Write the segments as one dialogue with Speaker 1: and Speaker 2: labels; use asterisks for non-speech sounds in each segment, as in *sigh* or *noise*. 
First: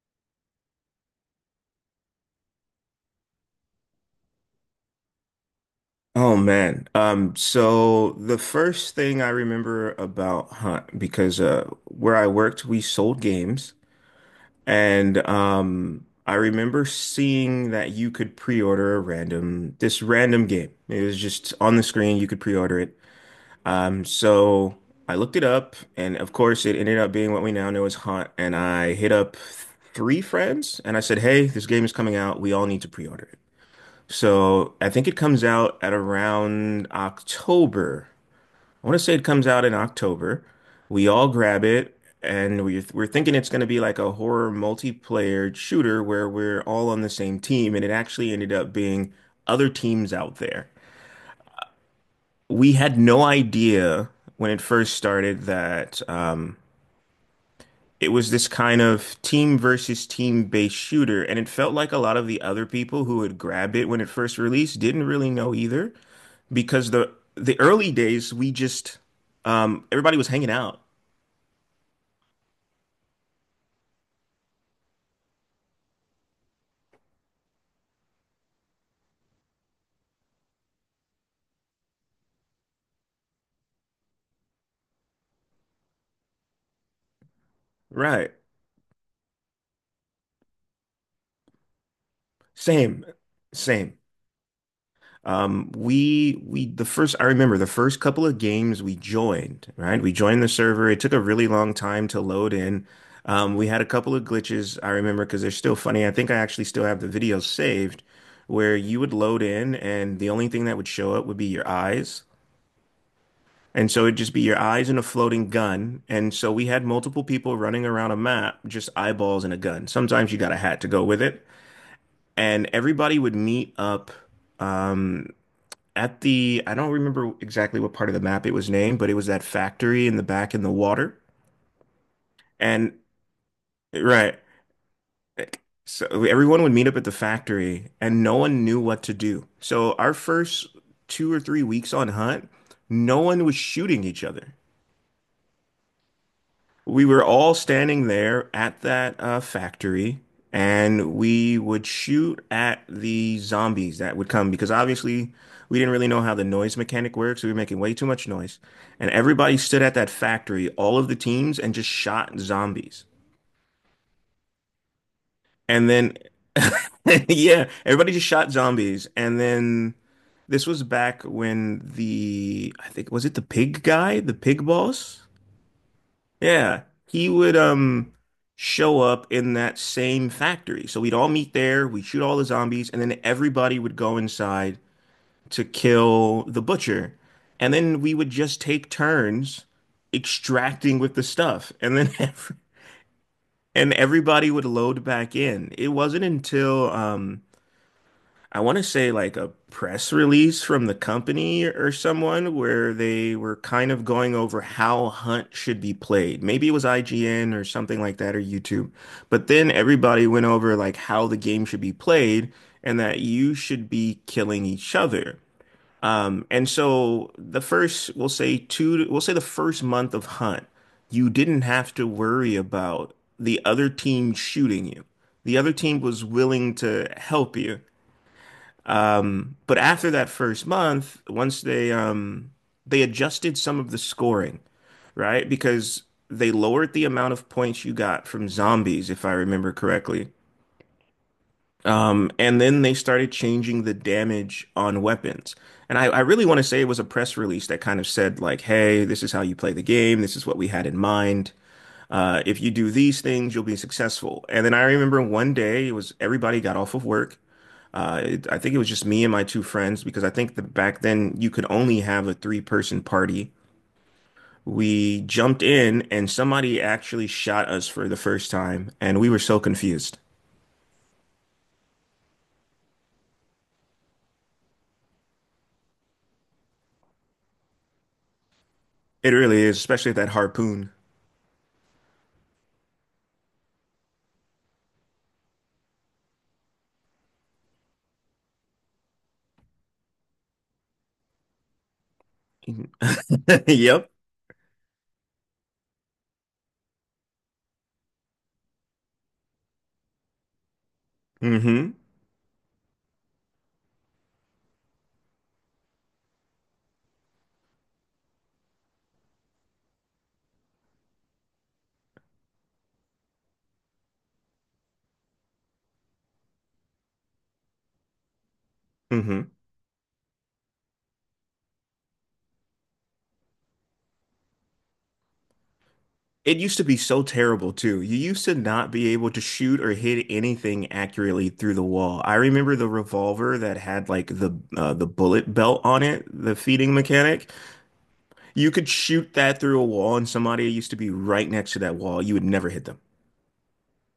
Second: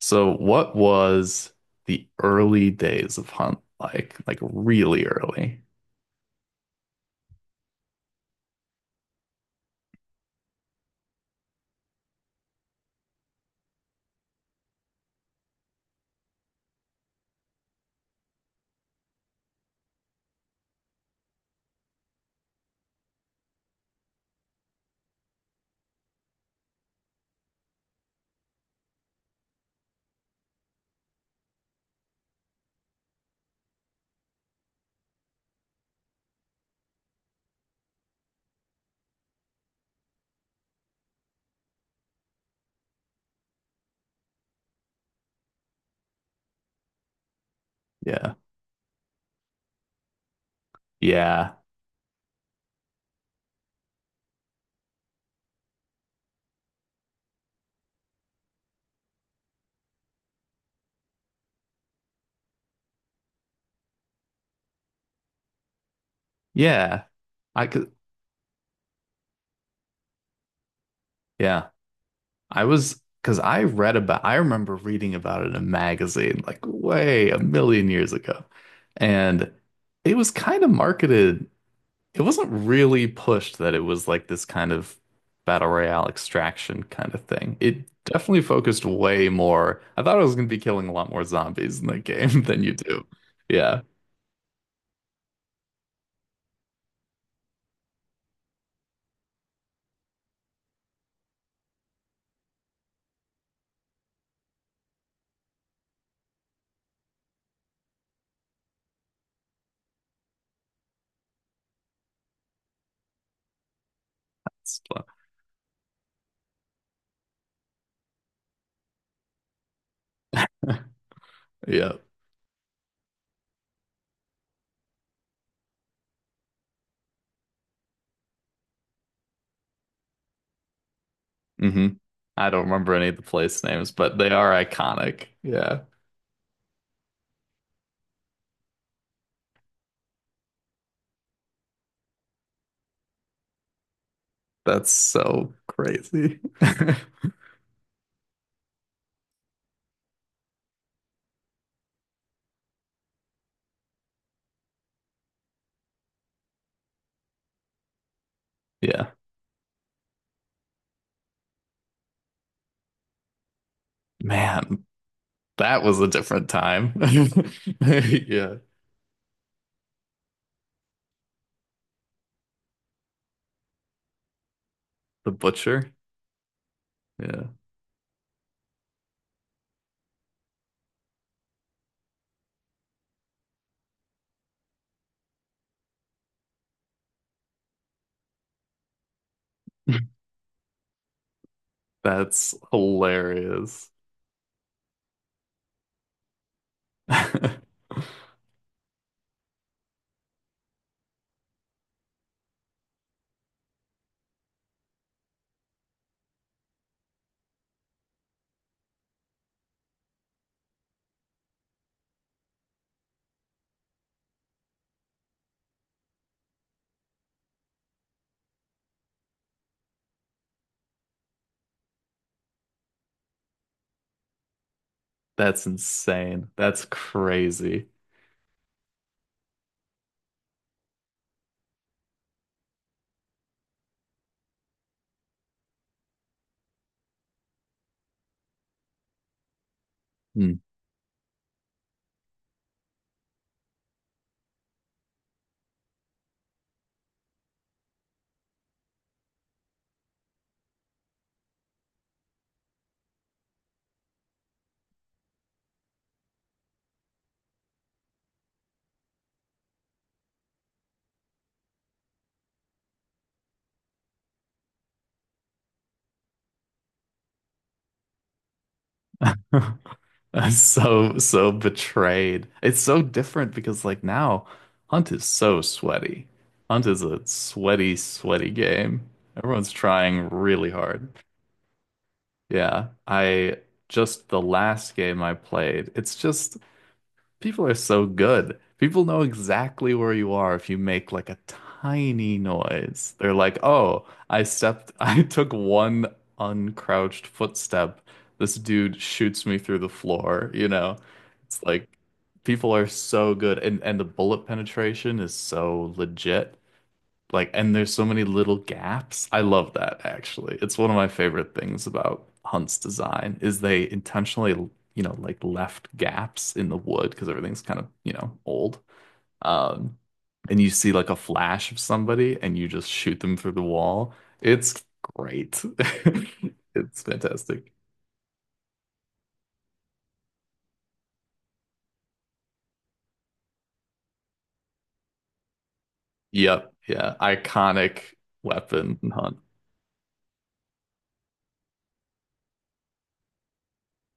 Speaker 1: So what was the early days of Hunt like? Like really early.
Speaker 2: Oh man. So the first thing I remember about Hunt, because where I worked, we sold games and I remember seeing that you could pre-order a random game. It was just on the screen, you could pre-order it. So I looked it up, and of course it ended up being what we now know as Hunt, and I hit up three friends and I said, "Hey, this game is coming out, we all need to pre-order it." So I think it comes out at around October. I want to say it comes out in October. We all grab it, and we're thinking it's going to be like a horror multiplayer shooter where we're all on the same team, and it actually
Speaker 1: Yeah.
Speaker 2: ended up being other teams out there.
Speaker 1: Yeah.
Speaker 2: We had no idea when it first started that it was this kind of team versus team based shooter, and it felt like a lot of the other people who had grabbed it when it first released didn't really know either. Because
Speaker 1: Yeah.
Speaker 2: the
Speaker 1: I
Speaker 2: early
Speaker 1: could
Speaker 2: days we just everybody was hanging out.
Speaker 1: yeah. I was because I remember reading about it in a magazine like way a million years ago. And it was kind of marketed it wasn't really pushed that it was like this kind of battle royale extraction kind of thing. It
Speaker 2: Right.
Speaker 1: definitely focused way more. I thought I was going to be killing a lot more zombies in the game *laughs* than you
Speaker 2: Same.
Speaker 1: do. Yeah.
Speaker 2: Same. We the first, I remember the first couple of games we joined, right? We joined the server. It took a really long time to load in. We had a couple of glitches I remember because they're still funny. I think I actually still have the videos saved where you would load in and the only thing that would show up would be your eyes. And so it'd just be your
Speaker 1: It's
Speaker 2: eyes and a
Speaker 1: fun.
Speaker 2: floating gun. And so we had multiple people running around a map, just eyeballs and a gun. Sometimes you got a hat to
Speaker 1: *laughs*
Speaker 2: go with it.
Speaker 1: Yeah.
Speaker 2: And everybody would meet up um, at the, I don't remember exactly what part of the map it was named, but it was that factory in the back in the water.
Speaker 1: hmm I don't remember
Speaker 2: And
Speaker 1: any of the place names, but they
Speaker 2: right.
Speaker 1: are iconic. Yeah.
Speaker 2: So everyone would meet up at the factory and no one knew what to do. So our first 2 or 3 weeks on Hunt, no one was shooting each other.
Speaker 1: That's so crazy. *laughs*
Speaker 2: We were all standing there at that factory, and we would shoot at the zombies that would come because obviously we didn't really know how the noise mechanic works. We were making way too much noise. And
Speaker 1: Yeah.
Speaker 2: everybody stood at that factory, all of the teams, and just shot zombies.
Speaker 1: Man, that
Speaker 2: And
Speaker 1: was a
Speaker 2: then,
Speaker 1: different time.
Speaker 2: *laughs* yeah,
Speaker 1: *laughs*
Speaker 2: everybody just shot
Speaker 1: Yeah.
Speaker 2: zombies. And then this was back when the, I think, was it the pig guy, the pig boss?
Speaker 1: The butcher.
Speaker 2: Yeah, he
Speaker 1: Yeah.
Speaker 2: would show up in that same factory. So we'd all meet there, we'd shoot all the zombies, and then everybody would go inside to kill the butcher. And then we would just take turns
Speaker 1: *laughs*
Speaker 2: extracting with the stuff. And then *laughs*
Speaker 1: That's hilarious.
Speaker 2: everybody would load back in. It wasn't until
Speaker 1: *laughs*
Speaker 2: I want to say like a press release from the company or someone where they were kind of going over how Hunt should be played. Maybe it was IGN or something like that, or YouTube. But then everybody went over like how the game should be played and that you should be killing each other. And so the first, we'll say the first month of Hunt, you didn't have to worry about the other team shooting you. The
Speaker 1: That's
Speaker 2: other team was
Speaker 1: insane.
Speaker 2: willing
Speaker 1: That's
Speaker 2: to help you.
Speaker 1: crazy.
Speaker 2: But after that first month, once they adjusted some of the scoring, right? Because they lowered the amount of points you got from zombies, if I remember correctly.
Speaker 1: Hmm.
Speaker 2: And then they started changing the damage on weapons. And I really want to say it was a press release that kind of said, like, hey, this is how you play the game. This is what we had in mind. If you do these things, you'll be successful. And then I remember one day it was everybody got off of work, I think it was just me and my two friends because I think that back then you could only have a three-person party. We jumped in and somebody actually shot us for the first time, and we were so confused.
Speaker 1: *laughs* I'm so betrayed. It's so different because, now Hunt is so sweaty. Hunt is a sweaty, sweaty game.
Speaker 2: It really
Speaker 1: Everyone's
Speaker 2: is, especially
Speaker 1: trying
Speaker 2: that
Speaker 1: really
Speaker 2: harpoon.
Speaker 1: hard. Yeah. The last game I played, people are so good. People know exactly where you are if you make like a tiny noise. They're like,
Speaker 2: *laughs*
Speaker 1: "Oh,
Speaker 2: Yep.
Speaker 1: *laughs* I took one uncrouched footstep. This dude shoots me through the floor." It's like
Speaker 2: hmm
Speaker 1: people are so good, and the bullet penetration is so legit. Like, and there's so many little gaps. I love that actually. It's one of my favorite things about Hunt's design is they intentionally, like left gaps in the wood because everything's kind of old.
Speaker 2: hmm
Speaker 1: Um, and you see like a flash of somebody and you just shoot them through the wall. It's great. *laughs*
Speaker 2: It used to be
Speaker 1: It's
Speaker 2: so
Speaker 1: fantastic.
Speaker 2: terrible too. You used to not be able to shoot or hit anything accurately through the wall. I remember the revolver that had like the bullet belt on it, the
Speaker 1: Yep,
Speaker 2: feeding
Speaker 1: yeah,
Speaker 2: mechanic.
Speaker 1: iconic
Speaker 2: You could
Speaker 1: weapon in
Speaker 2: shoot
Speaker 1: Hunt.
Speaker 2: that through a wall, and somebody used to be right next to that wall. You would never hit them.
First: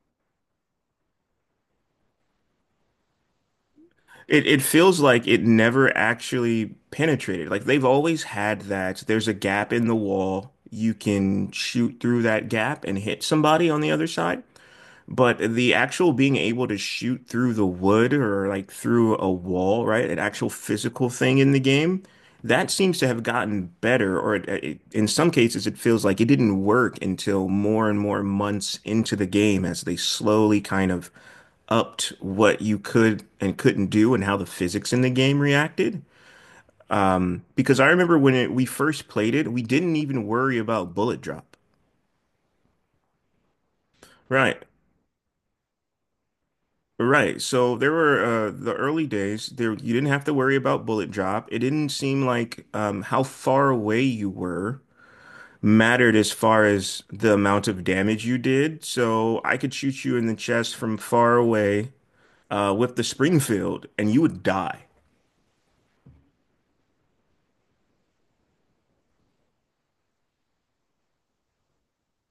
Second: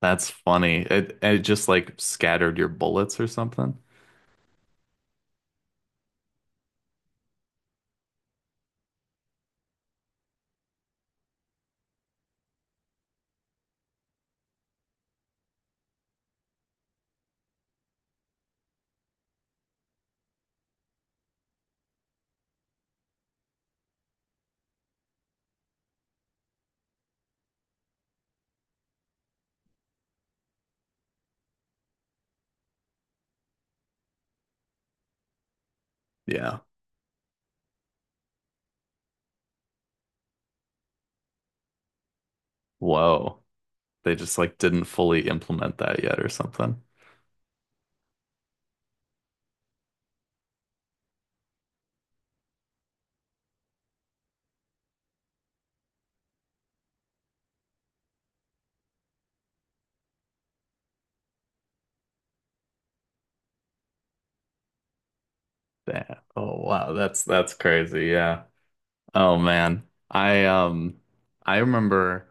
Speaker 1: That's funny. It just like scattered your bullets or something.
Speaker 2: It feels like it never actually penetrated. Like they've always had that. There's a gap in the wall. You can shoot through that gap and hit somebody on the other side. But the actual being able to shoot through the wood or like through a wall, right? An actual physical thing in the game, that seems to have gotten better, or in some cases, it feels like it didn't work until more and more months into the game as they slowly kind of upped what you could and couldn't do and how the physics in the game reacted.
Speaker 1: Yeah.
Speaker 2: Because I remember when we first played it, we didn't even worry about bullet drop.
Speaker 1: Whoa. They just like
Speaker 2: Right.
Speaker 1: didn't fully implement that yet or something.
Speaker 2: Right. So there were the early days there you didn't have to worry about bullet drop. It didn't seem like how far away you were mattered as far as the amount of damage you did. So I could shoot you in the chest from far away with the Springfield and you would die.
Speaker 1: Damn. Oh wow, that's crazy. Yeah. Oh man. I I remember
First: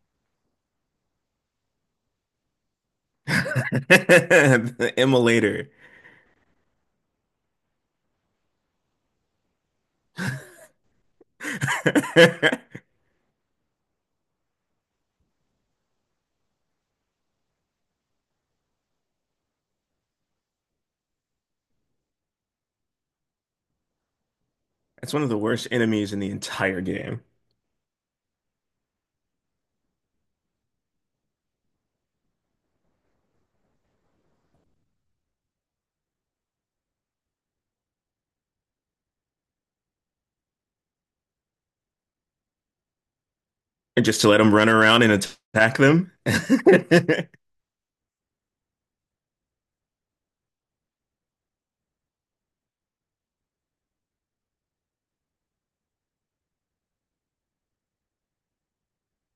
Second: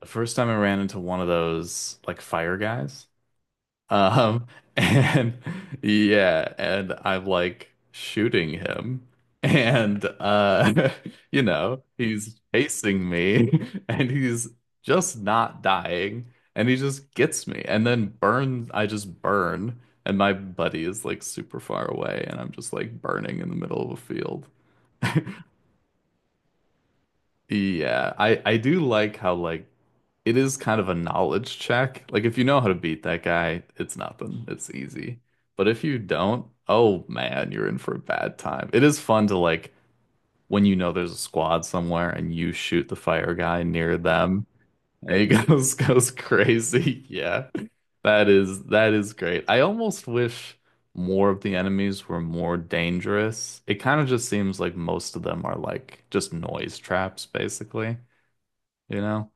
Speaker 1: the first time I ran into one of those like fire guys.
Speaker 2: *laughs*
Speaker 1: Um,
Speaker 2: The
Speaker 1: and
Speaker 2: immolator.
Speaker 1: *laughs* yeah, and I'm like shooting him. And *laughs* you know,
Speaker 2: *laughs*
Speaker 1: he's
Speaker 2: That's
Speaker 1: chasing me *laughs* and he's just not dying. And he just gets me and then burns I just burn. And my buddy is like super far away and I'm just like burning in the middle of a field.
Speaker 2: one of the worst enemies in the entire game.
Speaker 1: Yeah, I do like how like it is kind of a knowledge check. Like if you know how to beat that guy, it's nothing. It's easy. But if you don't, oh man, you're in for a bad time. It is fun to like when you know there's a squad somewhere and you shoot the fire guy near
Speaker 2: And just to let
Speaker 1: them.
Speaker 2: them run around and
Speaker 1: And he *laughs*
Speaker 2: attack
Speaker 1: goes
Speaker 2: them.
Speaker 1: crazy. *laughs*
Speaker 2: *laughs*
Speaker 1: Yeah. That is great. I almost wish more of the enemies were more dangerous. It kind of just seems like most of them are like just noise traps, basically, you know?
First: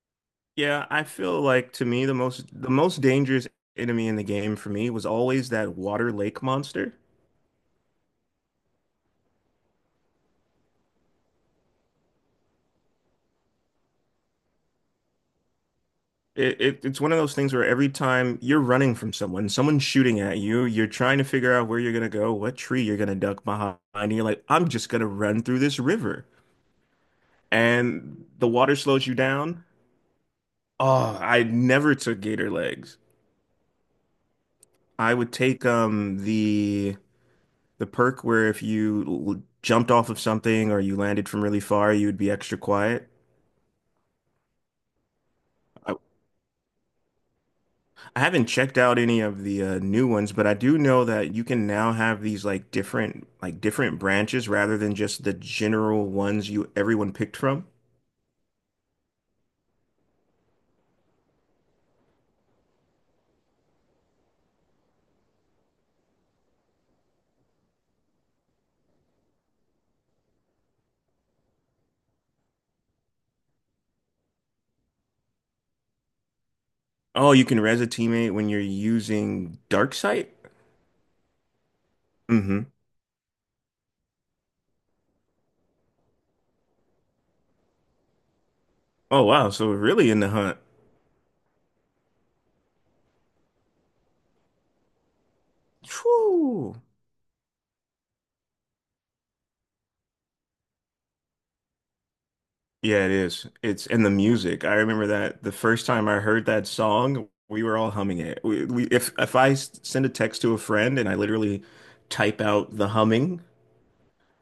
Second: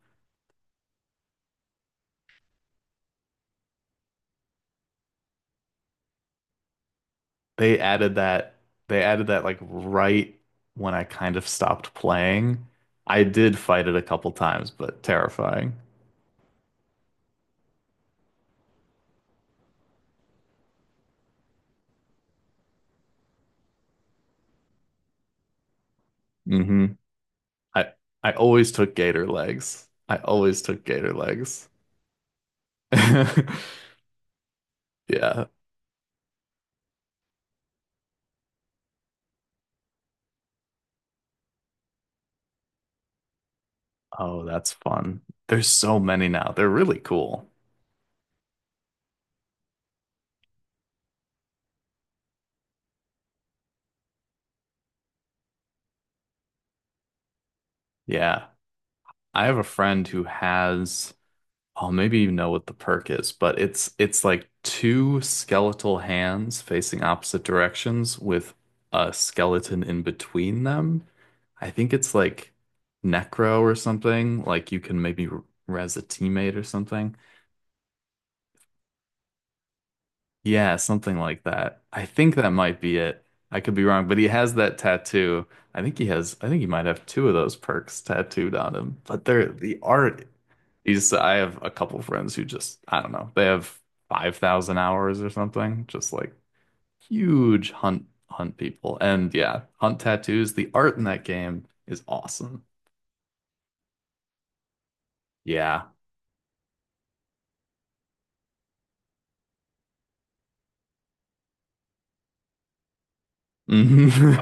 Speaker 2: Yeah, I feel like to me the most dangerous enemy in the game for me was always that water lake monster.
Speaker 1: They added that they added that like right when I kind of stopped playing. I did fight it a couple times, but terrifying.
Speaker 2: It's one of those things where every time you're running from someone, someone's shooting at you, you're trying to figure out where you're gonna go, what tree you're gonna duck behind, and you're like, I'm just gonna run through this river.
Speaker 1: hmm I
Speaker 2: And
Speaker 1: I
Speaker 2: the
Speaker 1: always
Speaker 2: water
Speaker 1: took
Speaker 2: slows you
Speaker 1: gator
Speaker 2: down.
Speaker 1: legs. I always took gator
Speaker 2: Oh, I
Speaker 1: legs. *laughs*
Speaker 2: never took gator legs. I would
Speaker 1: Yeah.
Speaker 2: take the perk where if you jumped off of something or you landed from really far, you would be extra quiet.
Speaker 1: Oh, that's fun. There's so many now. They're really cool.
Speaker 2: I haven't checked out any of the new ones, but I do know that you can now have these different branches rather than just the general ones you everyone picked from.
Speaker 1: Yeah. I have a friend who has. Oh, maybe you know what the perk is, but it's like two skeletal hands facing opposite directions with a skeleton in between them. I think it's like Necro or something. Like you can maybe res a teammate or something.
Speaker 2: Oh, you can res a teammate when you're using Darksight?
Speaker 1: Yeah, something like that. I think that
Speaker 2: Mm-hmm.
Speaker 1: might be it. I could be wrong, but he has that tattoo. I think he might have two of those perks tattooed on him.
Speaker 2: Oh
Speaker 1: But they're
Speaker 2: wow, so we're
Speaker 1: the
Speaker 2: really in
Speaker 1: art.
Speaker 2: the hunt.
Speaker 1: I have a couple friends who just, I don't know, they have 5,000 hours or something, just like
Speaker 2: Whew.
Speaker 1: huge hunt people. And yeah, hunt tattoos. The art in that game is awesome.
Speaker 2: Yeah, it is. It's and the music. I remember that the
Speaker 1: Yeah.
Speaker 2: first time I heard that song, we were all humming it. We If I send a text to a friend and I literally type out the humming,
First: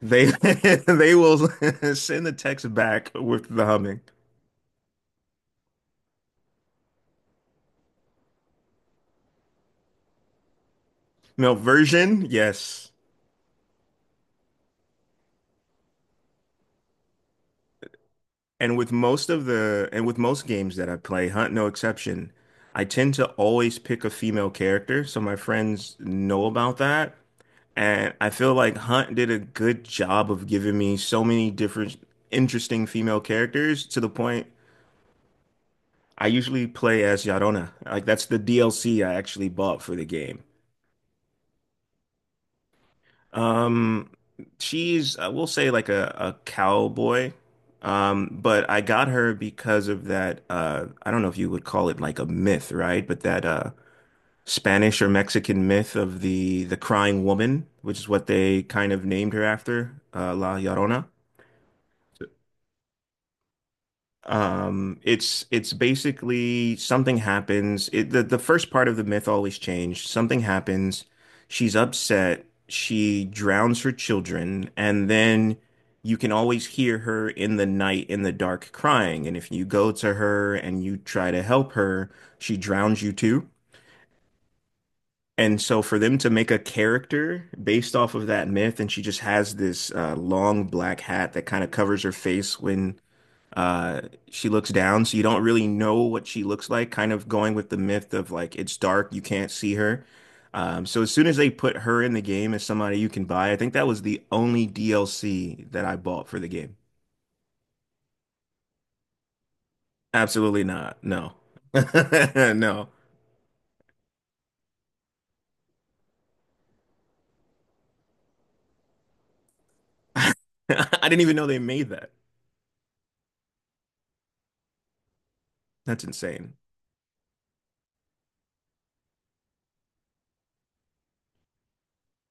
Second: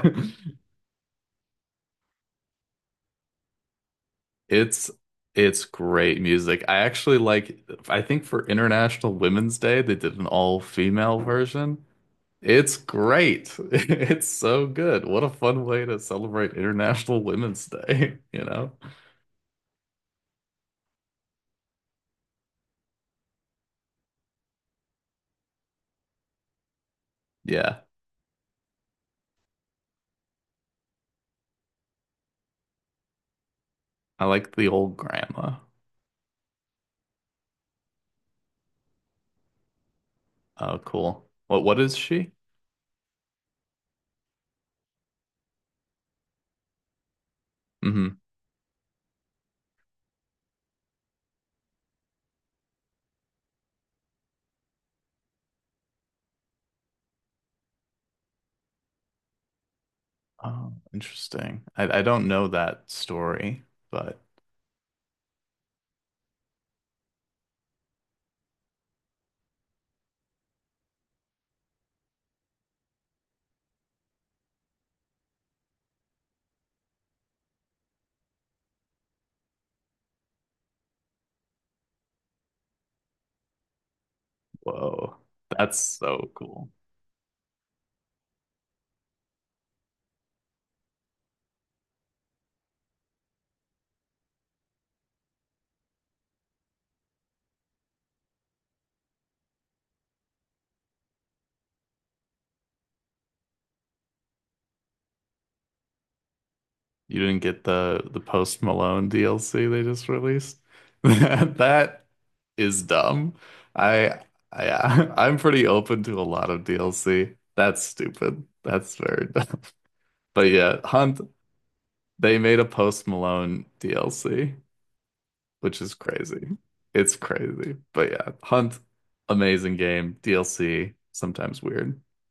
Speaker 2: they
Speaker 1: *laughs*
Speaker 2: *laughs* they will *laughs* send the text back with the humming.
Speaker 1: It's it's great music. I actually I think for International Women's Day they did an all-female
Speaker 2: No
Speaker 1: version.
Speaker 2: version,
Speaker 1: It's
Speaker 2: yes.
Speaker 1: great. *laughs* It's so good. What a fun way to celebrate International Women's Day, *laughs* you know?
Speaker 2: And with most games that I play, Hunt no exception, I tend to always pick a female character, so my friends know about that.
Speaker 1: Yeah.
Speaker 2: And I feel like Hunt did a good job of giving me so many different interesting female characters to the
Speaker 1: I
Speaker 2: point
Speaker 1: like the old grandma.
Speaker 2: I usually play as Yarona. Like that's the DLC I actually bought for the game.
Speaker 1: Oh, cool. What is she?
Speaker 2: Um, she's, I will say, like a cowboy.
Speaker 1: hmm
Speaker 2: But I got her because of that I don't know if you would call it like a myth, right? But that Spanish or Mexican myth of the crying woman, which is what they kind of named her after, uh, La
Speaker 1: Oh,
Speaker 2: Llorona.
Speaker 1: interesting. I don't know that story, but
Speaker 2: It's basically something happens. The first part of the myth always changed. Something happens. She's upset. She drowns her children, and then you can always hear her in the night in the dark crying. And if you go to her and you try to help her, she drowns you too.
Speaker 1: whoa.
Speaker 2: And
Speaker 1: That's
Speaker 2: so for them
Speaker 1: so
Speaker 2: to make a
Speaker 1: cool.
Speaker 2: character based off of that myth, and she just has this long black hat that kind of covers her face when uh, she looks down, so you don't really know what she looks like, kind of going with the myth of like it's dark, you can't see her. So as soon as they put her in the game as somebody you can buy, I think that was the only DLC that I bought for the game.
Speaker 1: You didn't get the Post Malone DLC they just released?
Speaker 2: Absolutely not.
Speaker 1: *laughs*
Speaker 2: No.
Speaker 1: That
Speaker 2: *laughs*
Speaker 1: is
Speaker 2: No.
Speaker 1: dumb. I I *laughs* I'm pretty open to a lot of DLC. That's stupid. That's very dumb. *laughs* But yeah,
Speaker 2: *laughs* I
Speaker 1: Hunt,
Speaker 2: didn't even know they made that.
Speaker 1: they made a Post Malone DLC, which is
Speaker 2: That's insane.
Speaker 1: crazy. It's crazy. But yeah, Hunt, amazing game. DLC, sometimes weird.